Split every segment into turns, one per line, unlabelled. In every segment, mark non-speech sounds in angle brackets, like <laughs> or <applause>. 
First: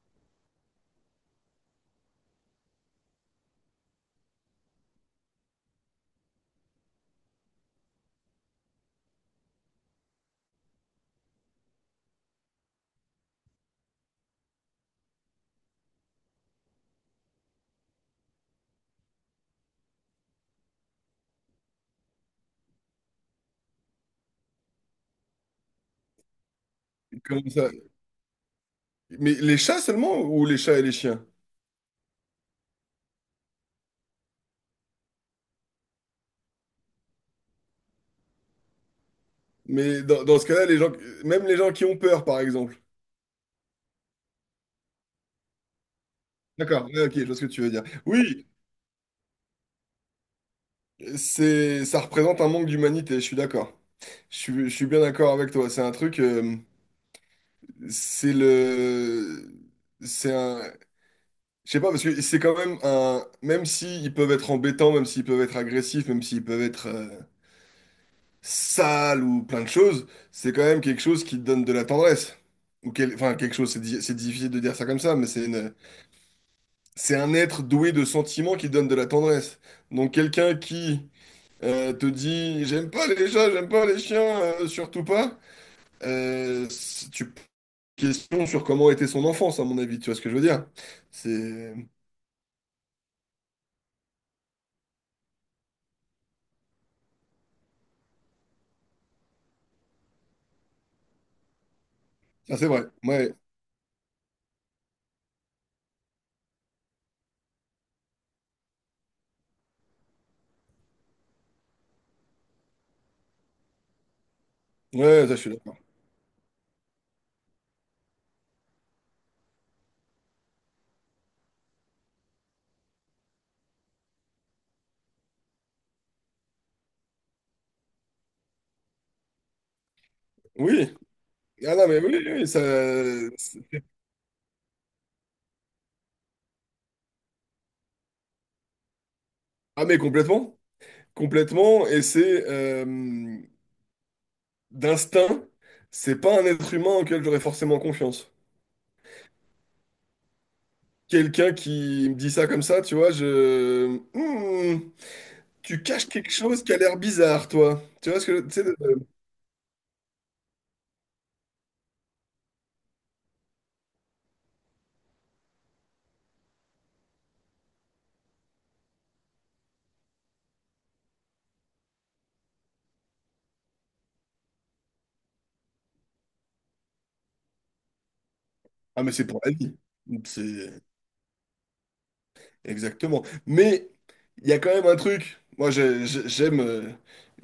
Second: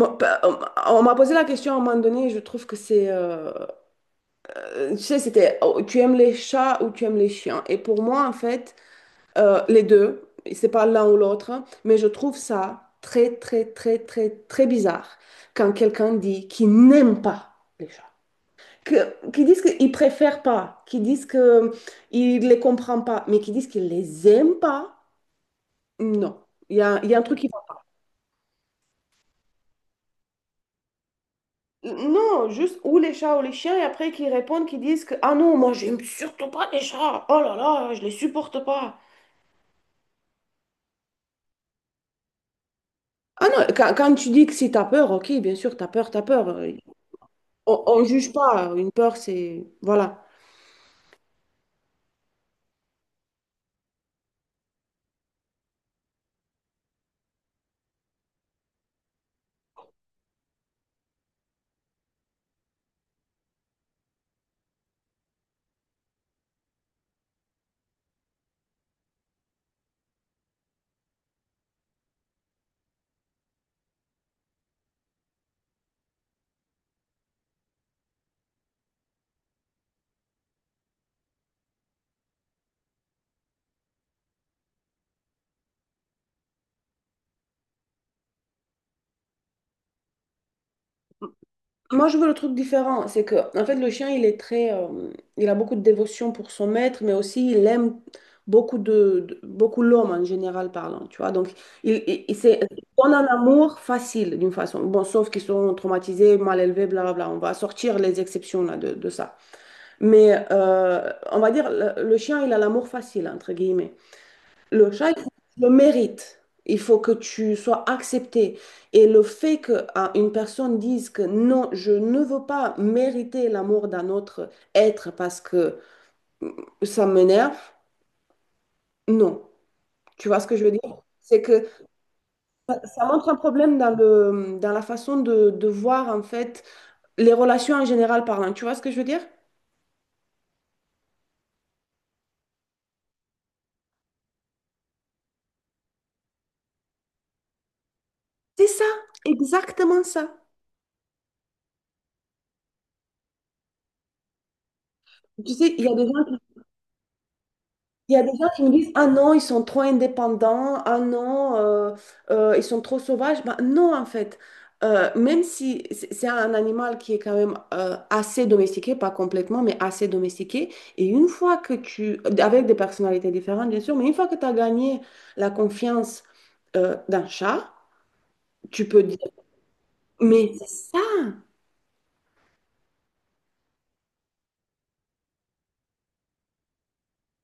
Moi, on m'a posé la question à un moment donné, et je trouve que c'est, tu sais, c'était, oh, tu aimes les chats ou tu aimes les chiens? Et pour moi, en fait, les deux, c'est pas l'un ou l'autre, hein, mais je trouve ça très, très, très, très, très bizarre quand quelqu'un dit qu'il n'aime pas les chats, qu'ils disent qu'ils préfèrent pas, qu'ils disent qu'ils ne les comprend pas, mais qu'ils disent qu'ils les aiment pas, non. Il y a un truc.
Comment ça? Mais les chats seulement ou les chats et les chiens?
Non, juste ou les chats ou les chiens, et après qui répondent, qui disent que ah non, moi j'aime surtout pas les chats, oh là là, je les supporte pas.
Mais dans ce cas-là, les gens, même les gens qui ont peur, par exemple.
Ah non, quand tu dis que si t'as peur, ok, bien sûr, t'as peur, t'as peur.
D'accord, ouais, ok, je vois ce que tu veux dire.
On juge
Oui,
pas, une peur, c'est. Voilà.
ça représente un manque d'humanité, je suis d'accord. Je suis bien d'accord avec toi. C'est un truc, c'est le, c'est un, je sais pas, parce que c'est quand même même s'ils peuvent être embêtants, même s'ils peuvent être agressifs, même s'ils peuvent être sale ou plein de choses, c'est quand même quelque chose qui te donne de la tendresse. Ou enfin, quelque chose, c'est difficile de dire ça comme ça, mais c'est un être doué de sentiments qui donne de la tendresse. Donc quelqu'un qui te dit «J'aime pas les chats, j'aime pas les chiens, surtout pas», tu question sur comment était son enfance, à mon avis, tu vois ce que je veux dire? C'est
Moi, je veux le truc différent. C'est que, en fait, le chien, il est très, il a beaucoup de dévotion pour son maître, mais aussi il aime beaucoup beaucoup l'homme en général parlant. Tu vois, donc il, il, il
ah,
c'est-
c'est vrai,
on a un
ouais,
amour facile d'une façon. Bon, sauf qu'ils sont traumatisés, mal élevés, blablabla. On va sortir les exceptions là de ça. Mais on va dire le chien, il a l'amour facile entre guillemets. Le chat, il
ouais,
faut que
ça je suis
tu le
d'accord.
mérites. Il faut que tu sois accepté. Et le fait qu'une personne dise que non, je ne veux pas mériter l'amour d'un autre être parce que mm, ça m'énerve, non. Tu vois ce que je veux
Oui,
dire? C'est que
ah non mais oui, oui, ça.
ça montre un problème dans le, dans la façon de voir en fait les relations en général parlant. Tu vois ce que je veux dire?
Ah mais complètement. Complètement, et c'est d'instinct, c'est pas un être humain auquel j'aurais forcément confiance.
C'est ça, exactement ça.
Quelqu'un qui me dit ça comme ça, tu vois, je. Hmm,
Tu sais,
tu
il y a des
caches quelque
gens.
chose qui a l'air bizarre, toi. Tu
Il y
vois
a
ce
des
que.
gens
Tu
qui
sais,
me disent, ah non, ils sont trop indépendants, ah non, ils sont trop sauvages. Bah non, en fait, même si c'est un animal qui est quand même assez domestiqué, pas complètement, mais assez domestiqué, et une fois que avec des personnalités différentes, bien sûr, mais une fois que tu as gagné la confiance d'un chat, tu peux
Ah mais
dire,
c'est pour la vie.
mais c'est
C'est.
ça,
Exactement. Mais il y a quand même un truc. Moi, j'ai- j'ai- j'aime... euh,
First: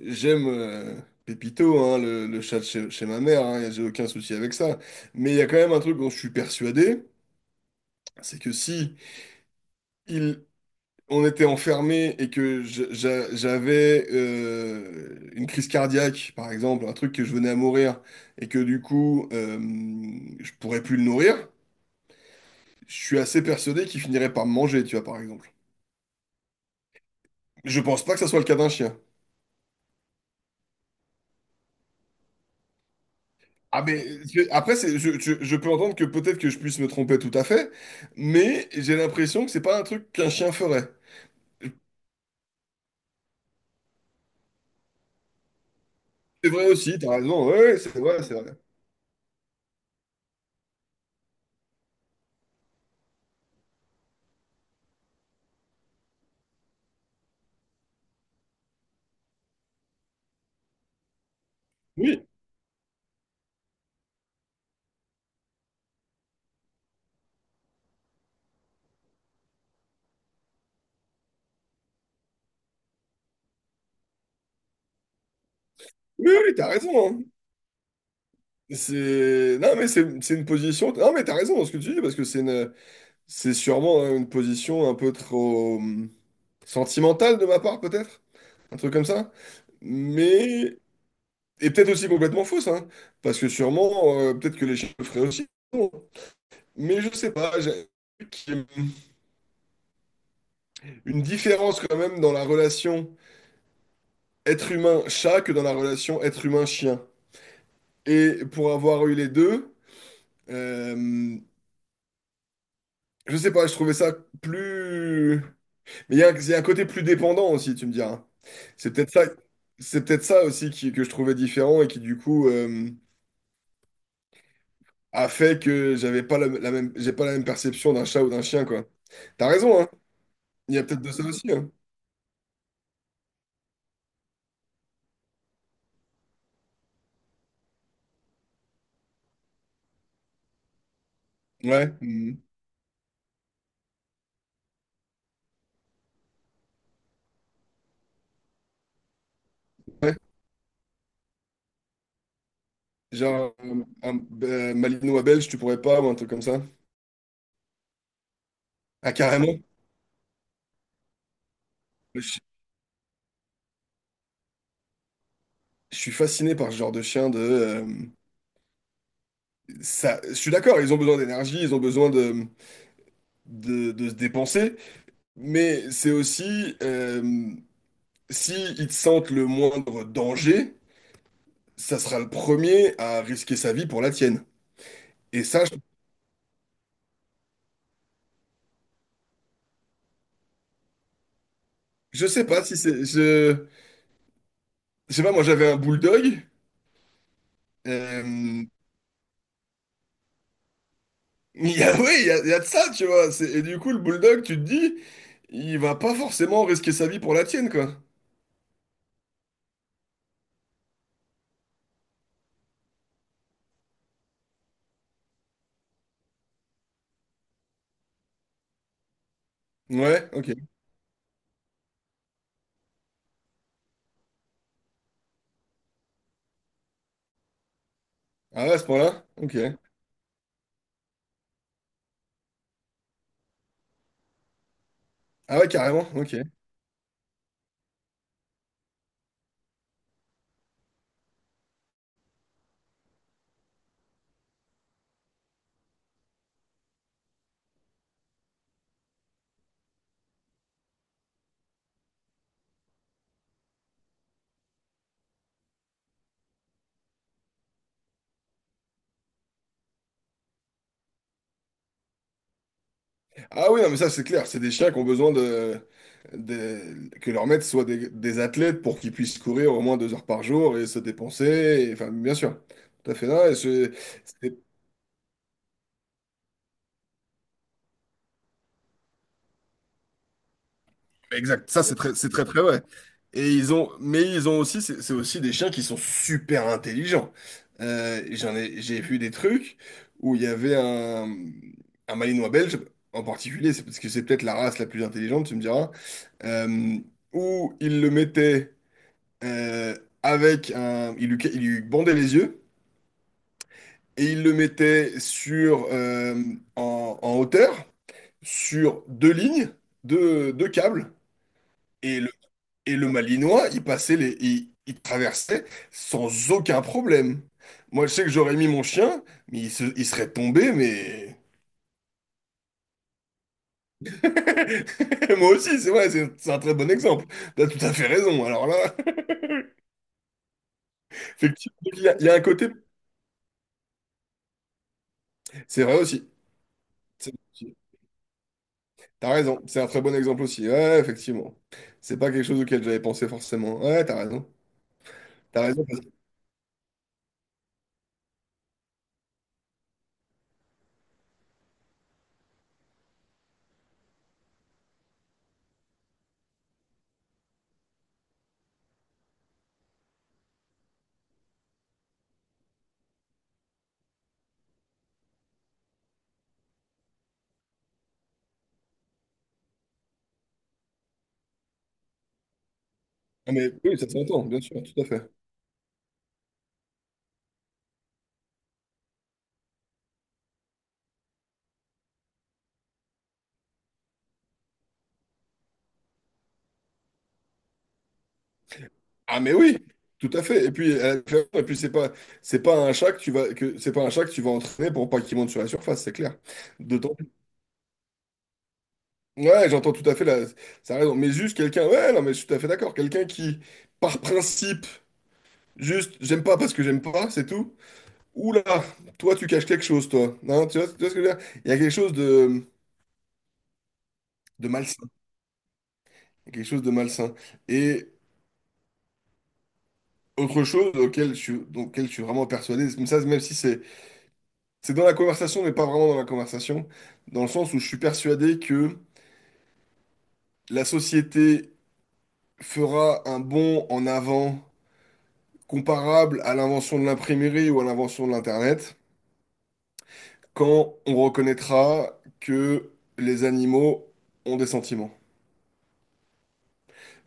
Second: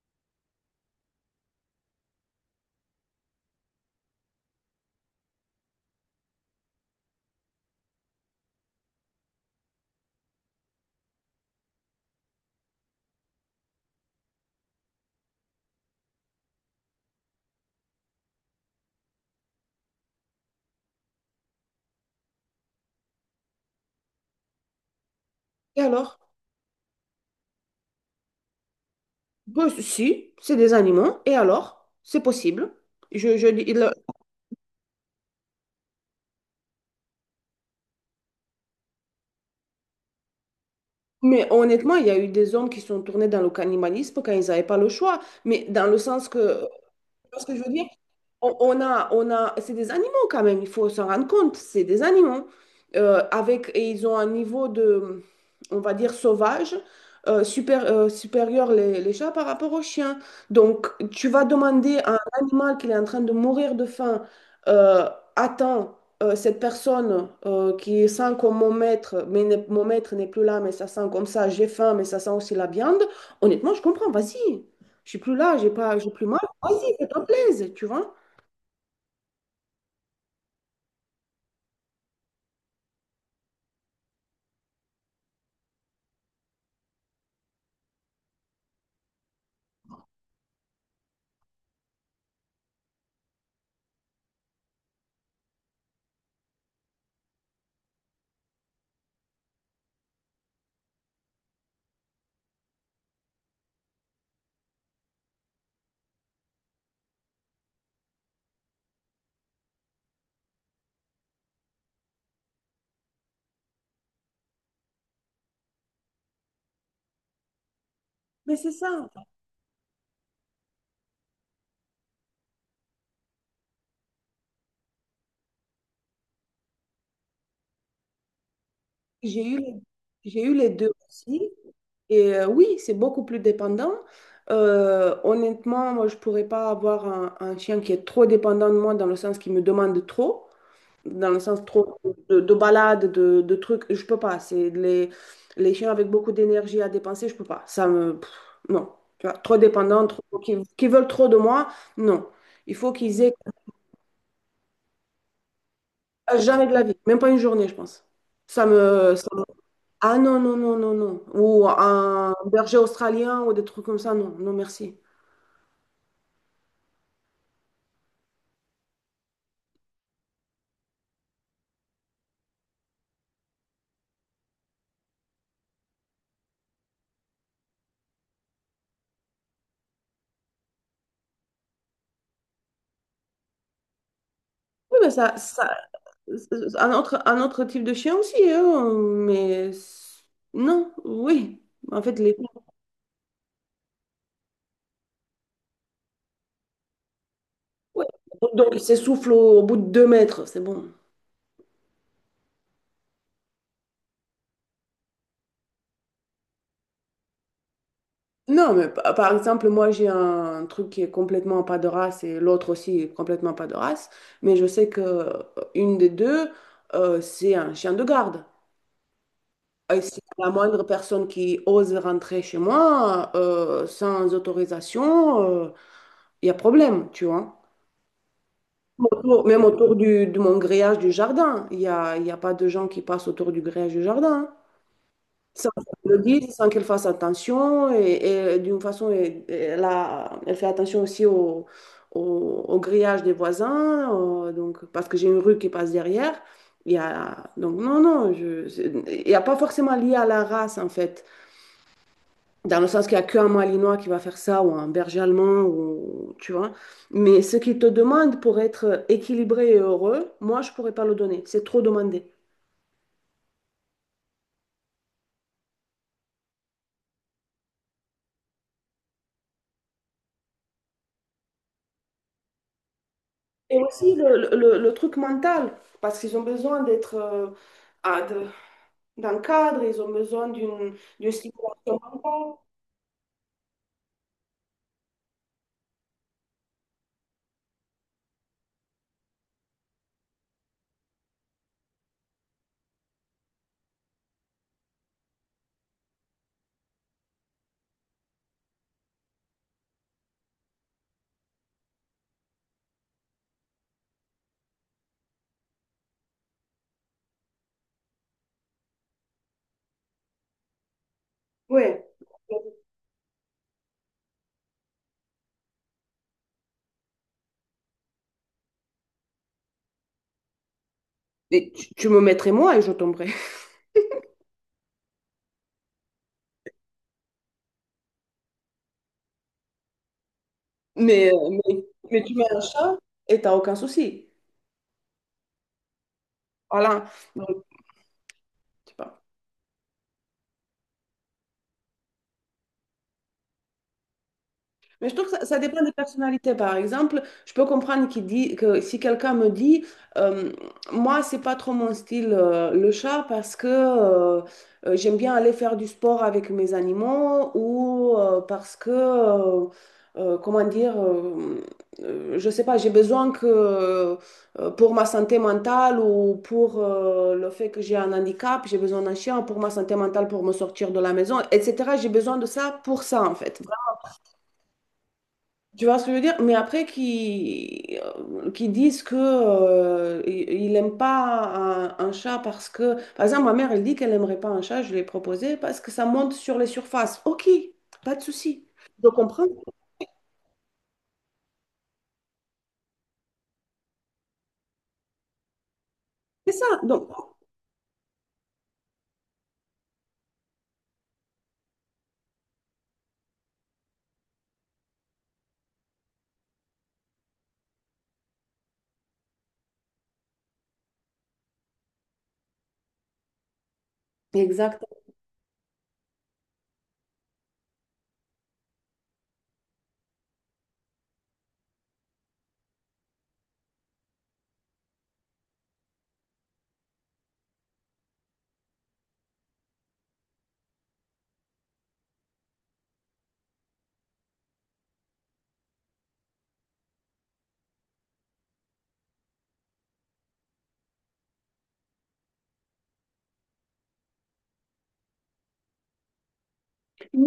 J'aime... euh, Pépito, hein, le chat de chez ma mère, hein, j'ai aucun souci avec ça. Mais il y a quand même un truc dont je suis persuadé, c'est que si on était enfermé et que j'avais une crise cardiaque, par exemple, un truc que je venais à mourir, et que du coup, je pourrais plus le nourrir, je suis assez persuadé qu'il finirait par me manger, tu vois, par exemple.
et alors?
Je pense pas que ça soit le cas d'un chien.
Ben, si, c'est des animaux, et alors? C'est possible. Je, je, dis-
Ah
le-
mais je- après c'est- je peux entendre que peut-être que je puisse me tromper tout à fait, mais j'ai l'impression que c'est pas un truc qu'un chien ferait.
Mais honnêtement, il y a eu des hommes qui sont tournés dans le cannibalisme quand ils n'avaient pas le choix. Mais dans le sens que,
C'est vrai aussi, t'as
tu vois ce
raison,
que
ouais,
je veux
ouais,
dire,
c'est vrai, c'est vrai.
c'est des animaux quand même, il faut s'en rendre compte, c'est des animaux. Et ils ont un niveau de, on va dire, sauvage, supérieur les chats par rapport aux chiens. Donc, tu vas demander à un
Oui,
animal qui est en train de mourir de faim, euh, attends, cette personne qui sent comme mon maître, mais mon maître n'est plus là, mais ça sent comme ça, j'ai faim, mais ça sent aussi la viande. Honnêtement, je comprends, vas-y, je suis plus là, j'ai pas, j'ai plus
oui,
mal.
oui, t'as
Vas-y, ça
raison,
te
hein.
plaise, tu vois.
C'est. Non, mais c'est une position. Non, mais t'as raison dans ce que tu dis, parce que c'est une. C'est sûrement, hein, une position un peu trop sentimentale de ma part, peut-être. Un truc comme ça. Mais. Et peut-être aussi complètement fausse, hein, parce que sûrement, peut-être que les chiens le feraient aussi. Mais je sais pas, j'ai qu'il y ait une différence quand même dans la relation être humain-chat que dans la relation être humain-chien. Et pour avoir eu les deux, euh, je sais pas, je trouvais ça plus. Mais il y a, un il y a un côté plus dépendant aussi, tu me diras, hein.
Mais c'est
C'est
ça.
peut-être ça, c'est peut-être ça aussi que je trouvais différent et qui du coup a fait que j'avais pas la même, j'ai pas la même perception d'un chat ou d'un chien, quoi.
J'ai
T'as
eu, les-
raison, hein.
j'ai eu les
Il y a
deux
peut-être de ça
aussi.
aussi, hein.
Et oui, c'est beaucoup plus dépendant. Honnêtement, moi, je ne pourrais pas avoir un chien qui est trop dépendant de moi dans le sens qu'il me demande trop, dans le sens
Ouais.
trop
Mhm.
de balades, de trucs. Je peux pas. C'est les chiens avec beaucoup d'énergie à dépenser, je peux pas. Ça me. Pff, non. Tu vois, trop dépendant,
Ouais.
trop, qui veulent trop de moi, non. Il faut qu'ils aient
Genre un malinois belge, tu pourrais pas ou un truc comme ça.
jamais de la vie, même pas une journée, je pense. Ça
Ah,
me.
carrément.
Ah non, non, non, non, non. Ou un
Je,
berger australien ou des trucs comme ça, non, non, merci.
je suis fasciné par ce genre de chien de ça. Je suis d'accord, ils ont besoin d'énergie, ils ont besoin de se dépenser, mais c'est aussi si ils te sentent le moindre danger, ça sera le premier à risquer sa vie pour la tienne.
Oui, mais
Et ça, je,
ça, c'est un autre type de chien aussi, hein, mais non, oui. En fait,
je
les.
sais pas si c'est. Je sais pas, moi j'avais un bulldog.
Ouais.
euh,
Donc, il s'essouffle au bout de deux mètres, c'est bon.
<laughs> oui, il y a de ça, tu vois. Et du coup, le bulldog, tu te dis, il va pas forcément risquer sa vie pour la tienne, quoi.
Non, mais par exemple, moi, j'ai un truc qui est complètement pas de race et l'autre aussi est complètement pas de race, mais je sais que une des deux, c'est un chien de garde. Et si
Ouais,
la
ok.
moindre personne qui ose rentrer chez moi sans autorisation, il y a problème, tu vois.
Ah ouais, à ce point-là? Ok.
Même autour du, de mon grillage du jardin, il y a pas de gens qui passent autour du grillage du jardin, hein,
Ah ouais,
sans
carrément,
qu'elle le
ok.
dise, sans qu'elle fasse attention. Et d'une façon, elle fait attention aussi au, au grillage des voisins, donc, parce que j'ai une rue qui passe derrière. Il y a, donc non, non, il n'y a pas forcément lié à la race, en fait. Dans le sens qu'il n'y a qu'un Malinois qui va faire ça, ou un berger allemand, ou, tu vois. Mais ce qu'ils te demandent pour être équilibré et heureux, moi, je ne pourrais pas le donner. C'est trop demandé.
Ah oui, non, mais ça, c'est clair. C'est des chiens qui ont besoin de, que leurs maîtres soient des athlètes pour qu'ils puissent courir au moins 2 heures par jour et se dépenser, et, enfin, bien sûr. Tout à fait. Non, et
Et aussi
c'est-
le truc mental, parce qu'ils ont besoin d'être ah, de- d'un cadre, ils ont besoin d'une
exact. Ça, c'est
stimulation
très, c'est très,
mentale.
très vrai. Et ils ont, mais ils ont aussi, c'est aussi des chiens qui sont super intelligents. J'en ai, j'ai vu des trucs où il y avait un Malinois belge en particulier, c'est parce que c'est peut-être la race la plus intelligente, tu me diras, euh, où ils le mettaient euh, avec un, il lui bandait les yeux et il le mettait sur en hauteur sur deux lignes, deux câbles
Ouais.
et le Malinois, il passait les, il traversait sans aucun problème. Moi, je sais que j'aurais mis mon chien, mais il serait tombé, mais
Mais tu me mettrais moi et je tomberais. <laughs>
<laughs> moi aussi, c'est vrai, c'est un très bon exemple. T'as tout à fait raison. Alors là,
Mais,
<laughs> effectivement,
mais
il y
tu
a un
mets un
côté,
chat et t'as aucun souci.
c'est vrai
Voilà. Donc,
aussi.
je sais pas.
T'as raison, c'est un très bon exemple aussi. Ouais, ouais, effectivement. C'est pas quelque chose auquel j'avais pensé forcément. Ouais, ouais, t'as raison.
Mais je trouve que ça
T'as
dépend
raison,
des
parce que.
personnalités. Par exemple, je peux comprendre qu'il dit que si quelqu'un me dit, euh, moi, c'est pas trop mon style, le chat, parce que j'aime bien aller faire du sport avec mes animaux ou parce que, comment dire, je sais pas, j'ai besoin que pour ma santé mentale ou pour le fait que j'ai un handicap, j'ai besoin d'un chien pour ma santé mentale, pour me sortir de la maison, etc. J'ai besoin de ça pour ça, en
Ah,
fait.
mais oui, ça s'entend, bien sûr, tout à fait.
Tu vois ce que je veux dire? Mais après, qui disent que il n'aime pas un chat parce que. Par exemple, ma mère, elle dit qu'elle n'aimerait pas un chat, je l'ai proposé, parce que ça monte sur les surfaces. OK, pas de souci. Je
Ah,
comprends.
mais oui, tout à fait. Et puis, c'est pas un chat que tu vas, que, c'est pas un chat que tu vas entraîner pour pas qu'il monte sur la surface, c'est clair.
C'est ça. Donc,
D'autant. Ouais, j'entends tout à fait ça a raison. Mais juste quelqu'un, ouais, non, mais je suis tout à fait d'accord. Quelqu'un qui, par principe, juste, j'aime pas parce que j'aime pas, c'est tout. Oula, toi, tu caches quelque chose, toi. Hein, tu vois, ce que je veux dire? Il y a quelque chose de
exact.
malsain. Quelque chose de malsain. Et autre chose auquel je suis vraiment persuadé, même ça, même si c'est dans la conversation, mais pas vraiment dans la conversation, dans le sens où je suis persuadé que la société fera un bond en avant comparable à l'invention de l'imprimerie ou à l'invention de l'Internet quand on reconnaîtra que les animaux ont des sentiments.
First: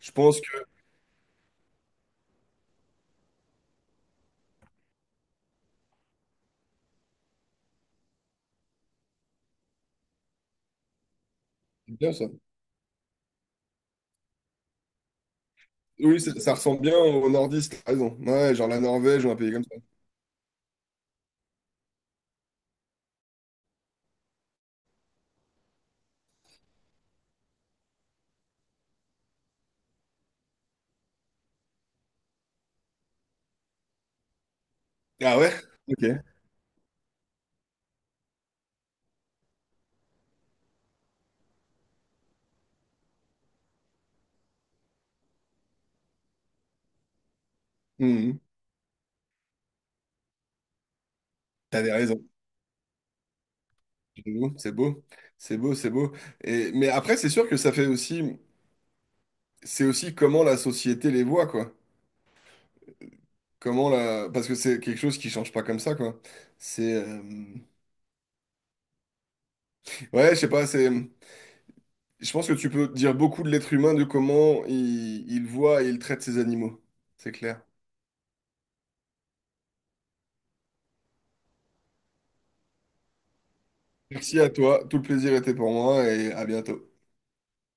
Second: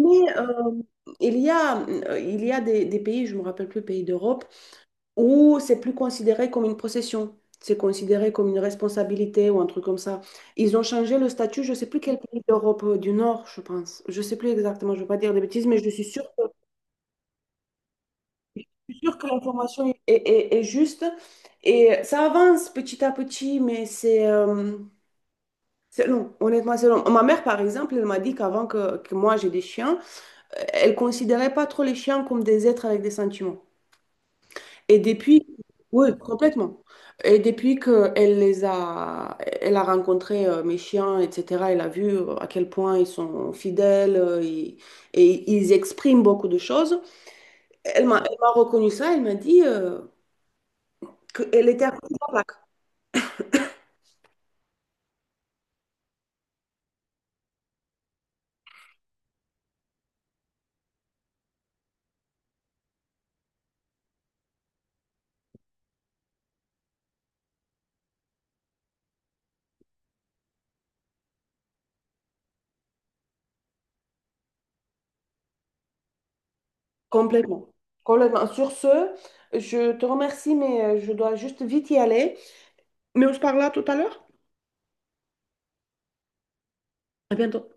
Je pense que.
il y a des pays, je me rappelle plus, pays d'Europe. Ou c'est plus considéré comme une procession, c'est considéré comme une responsabilité ou un truc comme ça. Ils ont changé le statut, je ne sais
C'est
plus
bien
quel
ça.
pays d'Europe du Nord, je pense. Je ne sais plus exactement, je ne veux pas dire des bêtises, mais
Oui, ça, ça ressemble bien aux nordistes, t'as raison. Ouais, genre la
je suis sûre
Norvège
que
ou un pays comme ça.
l'information est juste. Et ça avance petit à petit, mais c'est long, honnêtement, c'est long. Ma mère, par exemple, elle m'a dit qu'avant que moi j'ai des chiens, elle ne considérait pas trop les chiens comme des êtres avec des sentiments. Et
Ah
depuis,
ouais? Ok.
oui, complètement. Et depuis qu'elle les a, elle a rencontré mes chiens, etc., elle a vu à quel point ils sont fidèles et, ils expriment beaucoup de choses. Elle
Mhm.
m'a reconnu ça, elle m'a dit qu'elle était à
T'avais
côté de
raison.
la plaque,
C'est beau, c'est beau, c'est beau, c'est beau. Et, mais après, c'est sûr que ça fait aussi, c'est aussi comment la société les voit, quoi. Comment la, parce que c'est quelque chose qui change pas comme ça, quoi. C'est, ouais, je sais pas, je pense que tu peux dire beaucoup de l'être humain de comment il voit et il traite ses animaux. C'est clair.
complètement. Complètement. Sur ce, je te remercie, mais je dois juste vite y aller. Mais on se parle là tout à l'heure.
Merci à toi, tout le plaisir était pour moi et à bientôt.
À bientôt.